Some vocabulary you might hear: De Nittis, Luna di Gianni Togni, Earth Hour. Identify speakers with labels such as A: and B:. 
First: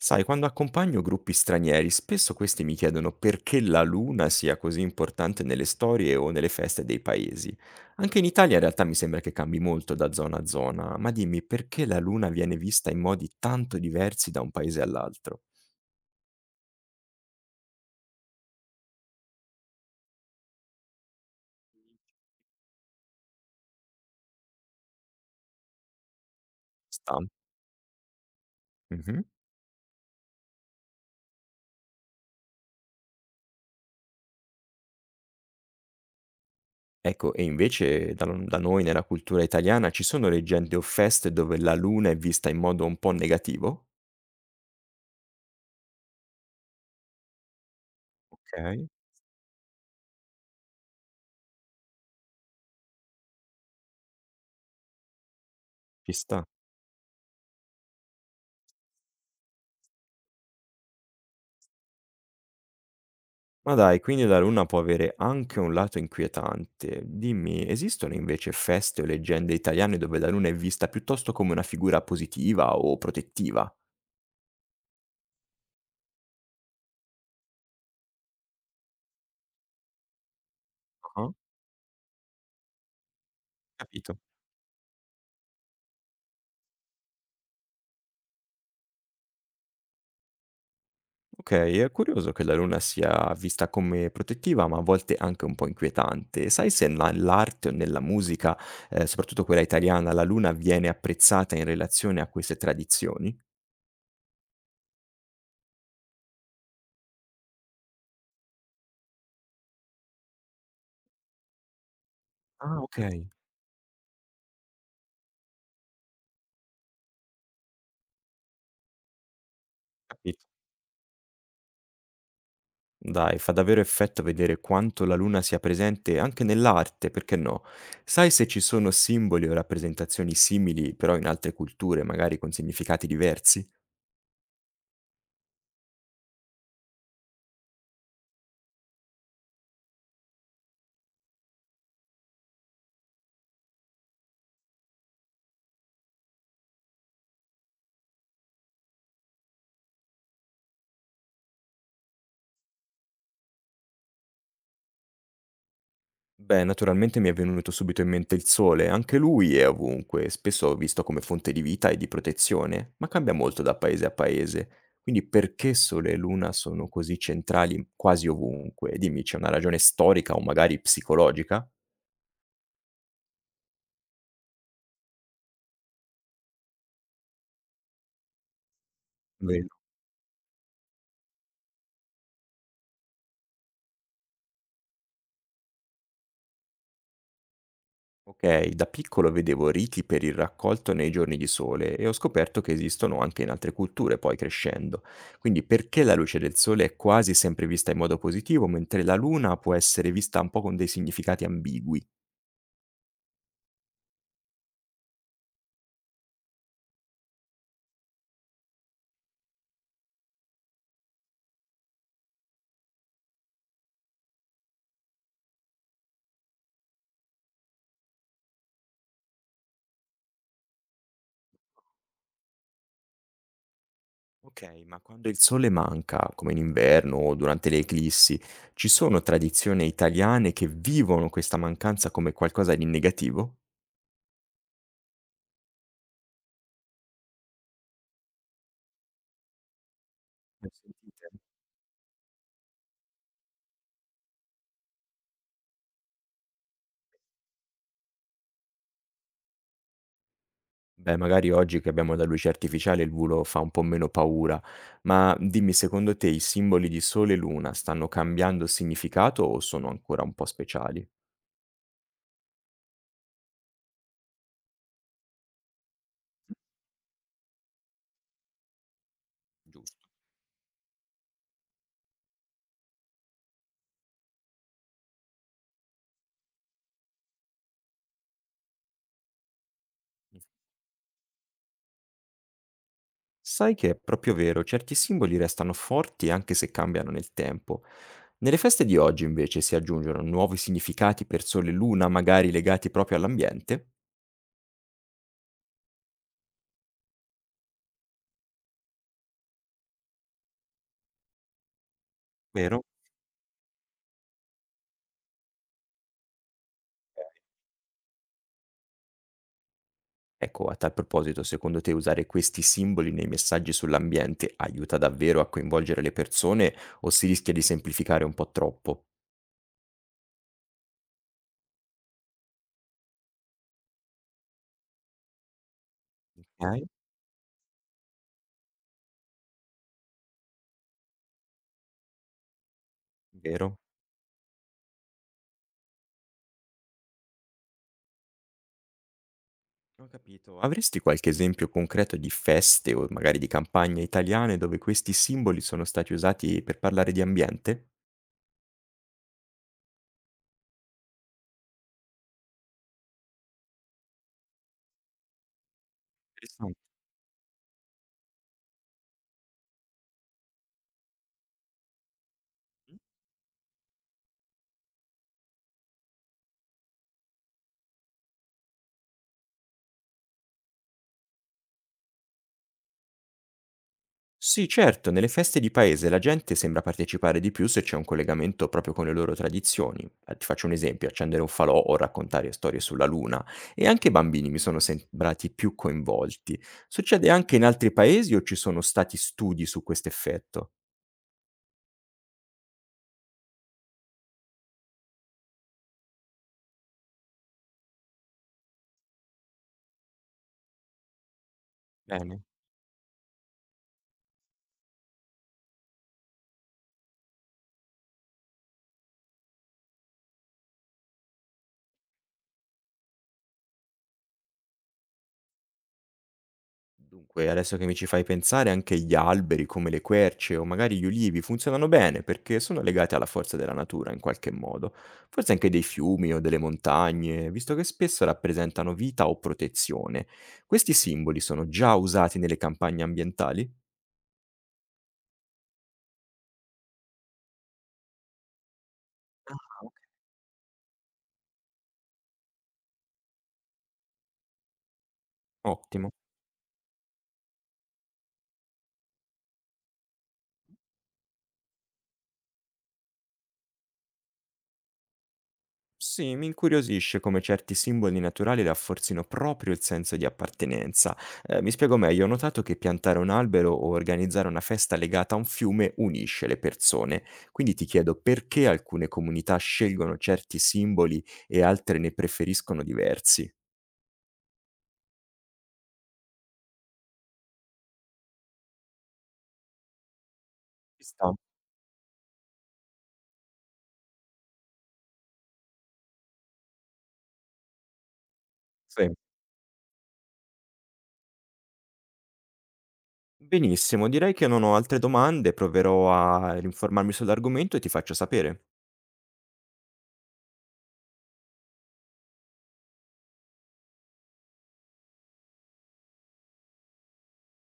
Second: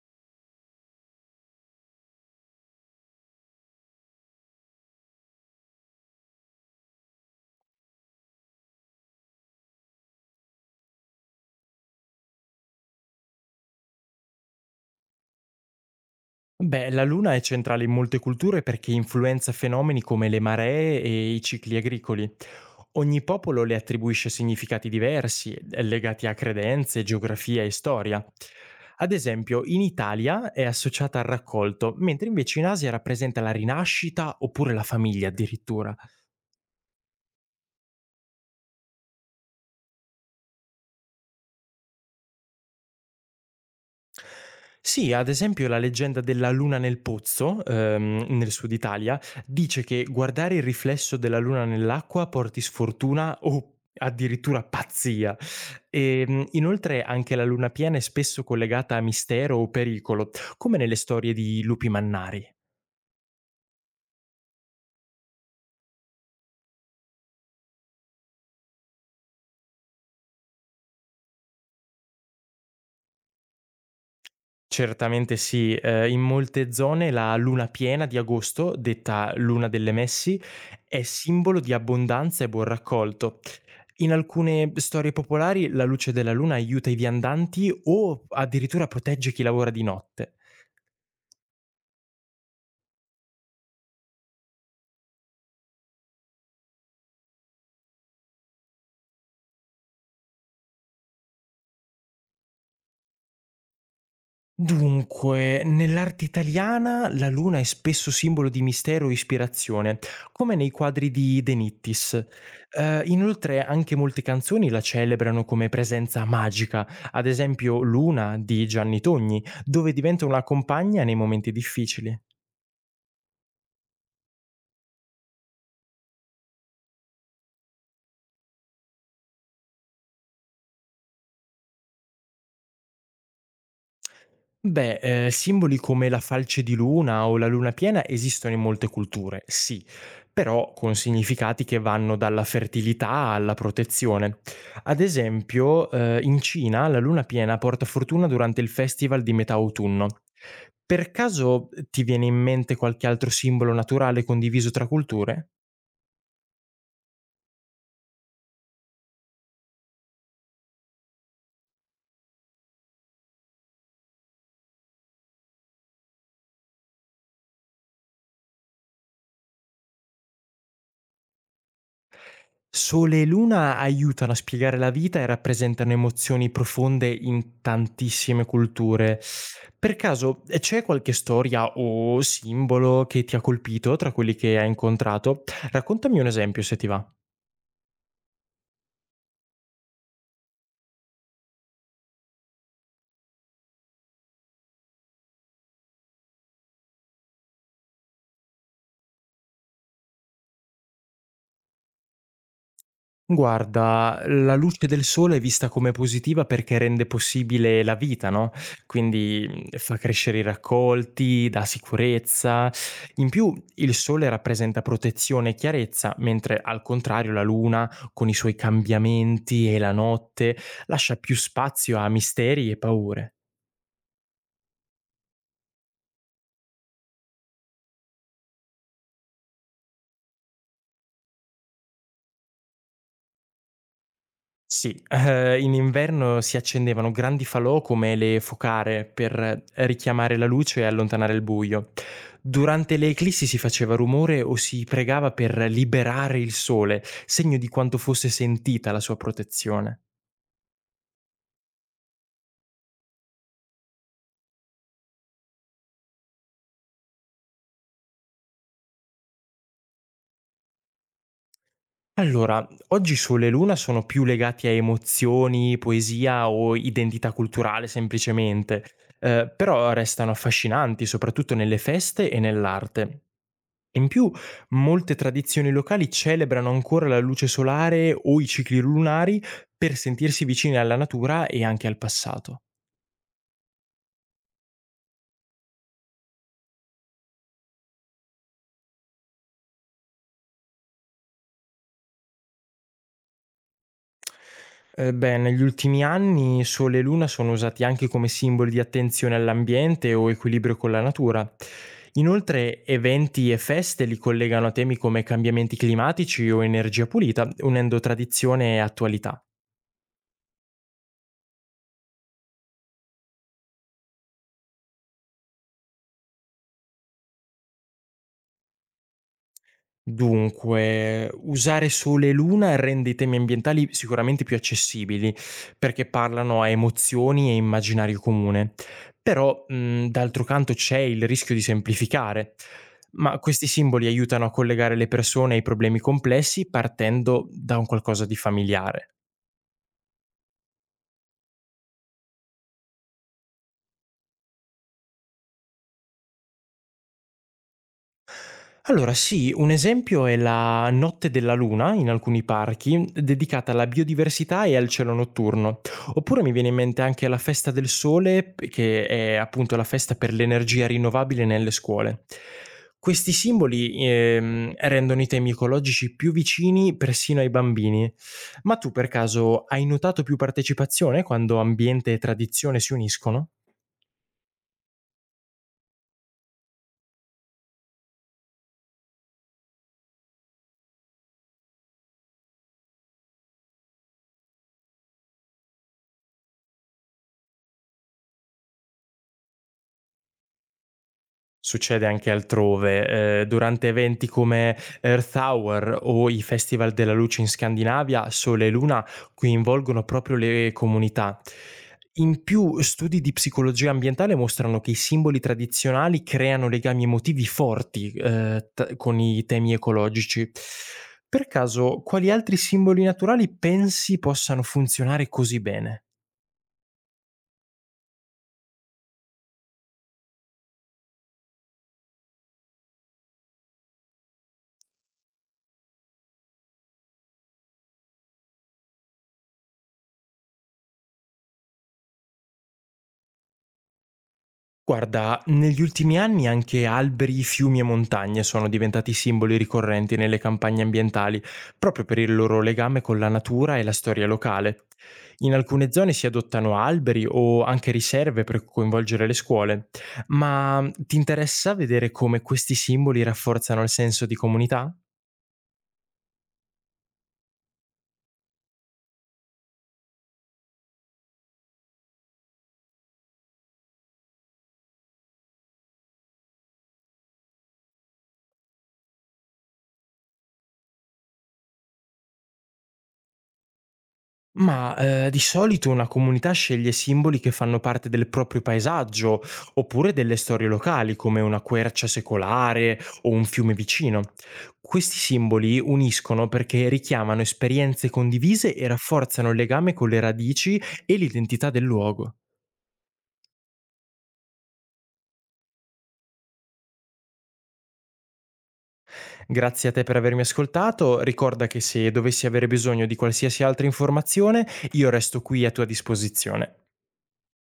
A: Sai, quando accompagno gruppi stranieri, spesso questi mi chiedono perché la luna sia così importante nelle storie o nelle feste dei paesi. Anche in Italia in realtà mi sembra che cambi molto da zona a zona, ma dimmi, perché la luna viene vista in modi tanto diversi da un paese all'altro?
B: Beh, la luna è centrale in molte culture perché influenza fenomeni come le maree e i cicli agricoli. Ogni popolo le attribuisce significati diversi, legati a credenze,
A: Sta.
B: geografia e storia. Ad
A: Mhm.
B: esempio, in Italia è associata al raccolto, mentre invece in Asia rappresenta la rinascita oppure la famiglia addirittura.
A: Ecco, e invece da noi nella cultura italiana ci sono leggende o feste dove la luna è vista in modo un po' negativo?
B: Sì, ad esempio la leggenda della luna nel pozzo, nel sud
A: Ok,
B: Italia, dice che guardare il riflesso della luna nell'acqua porti sfortuna o addirittura pazzia.
A: ci sta.
B: E, inoltre anche la luna piena è spesso collegata a mistero o pericolo, come nelle storie di lupi mannari.
A: Ma dai, quindi la luna può avere anche un lato inquietante. Dimmi, esistono invece feste o leggende italiane dove la luna è vista piuttosto come una figura positiva o protettiva?
B: Certamente sì, in molte zone la luna piena di agosto, detta luna delle messi, è
A: Ah,
B: simbolo di abbondanza e buon raccolto. In
A: capito.
B: alcune storie popolari la luce della luna aiuta i viandanti o addirittura protegge chi lavora di notte.
A: Ok, è curioso che la luna sia vista come protettiva, ma a volte anche un po' inquietante. Sai se nell'arte o nella musica, soprattutto quella italiana, la luna viene apprezzata in relazione a queste tradizioni?
B: Dunque, nell'arte italiana la luna è spesso simbolo di mistero e ispirazione, come nei quadri di De Nittis.
A: Ah, ok,
B: Inoltre anche molte canzoni la celebrano come presenza magica, ad esempio Luna di Gianni Togni, dove diventa una
A: capito.
B: compagna nei momenti difficili.
A: Dai, fa davvero effetto vedere quanto la luna sia presente anche nell'arte, perché no? Sai se ci sono simboli o rappresentazioni simili, però in altre culture, magari con significati diversi?
B: Beh, simboli come la falce di luna o la luna piena esistono in molte culture, sì, però con significati che vanno dalla fertilità alla protezione. Ad esempio, in Cina la luna piena porta fortuna durante il festival di metà autunno. Per caso ti viene in mente qualche altro simbolo naturale condiviso tra culture?
A: Beh, naturalmente mi è venuto subito in mente il sole, anche lui è ovunque, spesso visto come fonte di vita e di protezione, ma cambia molto da paese a paese. Quindi, perché sole e luna sono così centrali quasi ovunque? Dimmi, c'è una ragione storica o magari psicologica?
B: Sole e Luna aiutano a spiegare la vita e rappresentano emozioni profonde in tantissime culture.
A: Vero.
B: Per caso c'è qualche storia o simbolo che ti ha colpito tra quelli che hai incontrato? Raccontami un esempio se ti va.
A: Ok, da piccolo vedevo riti per il raccolto nei giorni di sole e ho scoperto che esistono anche in altre culture poi crescendo. Quindi perché la luce del sole è quasi sempre vista in modo positivo, mentre la luna può essere vista un po' con dei significati ambigui?
B: Guarda, la luce del sole è vista come positiva perché rende possibile la vita, no, quindi, fa crescere i raccolti, dà sicurezza. In più il sole rappresenta protezione e chiarezza, mentre al contrario la luna, con i suoi cambiamenti e la notte, lascia più spazio a misteri e paure.
A: Ok, ma quando il sole manca, come in inverno o durante le eclissi, ci sono tradizioni italiane che vivono questa mancanza come qualcosa di negativo?
B: Sì, in inverno si accendevano grandi falò come le focare per richiamare la
A: Ne ho
B: luce e
A: sentite?
B: allontanare il buio. Durante le eclissi si faceva rumore o si pregava per liberare il sole, segno di quanto fosse sentita la sua protezione.
A: Beh, magari oggi che abbiamo la luce artificiale il volo fa un po' meno paura, ma dimmi, secondo te i simboli di Sole e Luna stanno cambiando significato o sono ancora un po' speciali?
B: Allora, oggi sole e luna sono più legati a emozioni, poesia o identità culturale semplicemente, però
A: Giusto.
B: restano affascinanti soprattutto nelle feste e nell'arte. In più, molte tradizioni locali celebrano ancora la luce solare o i cicli lunari per sentirsi vicine alla natura e anche al passato.
A: Sai che è proprio vero, certi simboli restano forti anche se cambiano nel tempo. Nelle feste di oggi invece si aggiungono nuovi significati per Sole e Luna, magari legati proprio all'ambiente,
B: Beh, negli ultimi anni Sole e Luna sono usati anche come simboli di attenzione all'ambiente o equilibrio con la natura.
A: vero?
B: Inoltre, eventi e feste li collegano a temi come cambiamenti climatici o energia pulita, unendo tradizione e attualità.
A: Ecco, a tal proposito, secondo te usare questi simboli nei messaggi sull'ambiente aiuta davvero a coinvolgere le persone o si rischia di semplificare un po' troppo?
B: Dunque, usare sole e luna rende i temi ambientali sicuramente più accessibili, perché parlano a
A: Ok,
B: emozioni e immaginario comune. Però, d'altro canto, c'è il rischio di semplificare. Ma questi
A: vero?
B: simboli aiutano a collegare le persone ai problemi complessi partendo da un qualcosa di familiare.
A: Ho capito. Avresti qualche esempio concreto di feste o magari di campagne italiane dove questi simboli sono stati usati per parlare di ambiente?
B: Allora sì, un esempio è la Notte della Luna in alcuni parchi, dedicata alla biodiversità e al cielo notturno. Oppure mi viene
A: Interessante.
B: in mente anche la Festa del Sole, che è appunto la festa per l'energia rinnovabile nelle scuole. Questi simboli rendono i temi ecologici più vicini persino ai bambini. Ma tu per caso hai notato più partecipazione quando ambiente e tradizione si uniscono?
A: Sì, certo, nelle feste di paese la gente sembra partecipare di più se c'è un collegamento proprio con le loro tradizioni. Ti faccio un esempio, accendere un falò o raccontare storie sulla luna. E anche i bambini mi sono sembrati più coinvolti. Succede anche in altri paesi o ci sono stati studi su questo effetto?
B: Succede anche altrove. Durante eventi come Earth Hour o i Festival della luce in Scandinavia, Sole e Luna coinvolgono proprio le comunità.
A: Bene.
B: In più, studi di psicologia ambientale mostrano che i simboli tradizionali creano legami emotivi forti, t con i temi ecologici. Per caso, quali altri simboli naturali pensi possano funzionare così bene?
A: Dunque, adesso che mi ci fai pensare, anche gli alberi, come le querce o magari gli ulivi, funzionano bene perché sono legati alla forza della natura in qualche modo, forse anche dei fiumi o delle montagne, visto che spesso rappresentano vita o protezione. Questi simboli sono già usati nelle campagne ambientali?
B: Guarda, negli ultimi anni anche alberi, fiumi e montagne sono diventati
A: Ah,
B: simboli
A: ok.
B: ricorrenti nelle campagne ambientali, proprio per il loro legame con la natura e la storia locale. In alcune
A: Ottimo.
B: zone si adottano alberi o anche riserve per coinvolgere le scuole, ma ti interessa vedere come questi simboli rafforzano il senso di comunità?
A: Sì, mi incuriosisce come certi simboli naturali rafforzino proprio il senso di appartenenza. Mi spiego meglio, ho notato che piantare un albero o organizzare una festa legata a un fiume unisce le persone. Quindi ti chiedo, perché alcune comunità scelgono certi simboli e altre ne preferiscono diversi.
B: Mah, di solito una comunità sceglie simboli che fanno parte del proprio paesaggio, oppure delle storie
A: Ci
B: locali
A: sta?
B: come una quercia secolare o un fiume vicino. Questi simboli uniscono perché richiamano esperienze condivise e
A: Sì.
B: rafforzano il legame con le radici e l'identità del luogo.
A: Benissimo, direi che non ho altre domande, proverò a informarmi sull'argomento e ti faccio sapere.
B: Grazie a te per avermi ascoltato, ricorda che se dovessi avere bisogno di qualsiasi altra informazione, io resto qui a tua disposizione.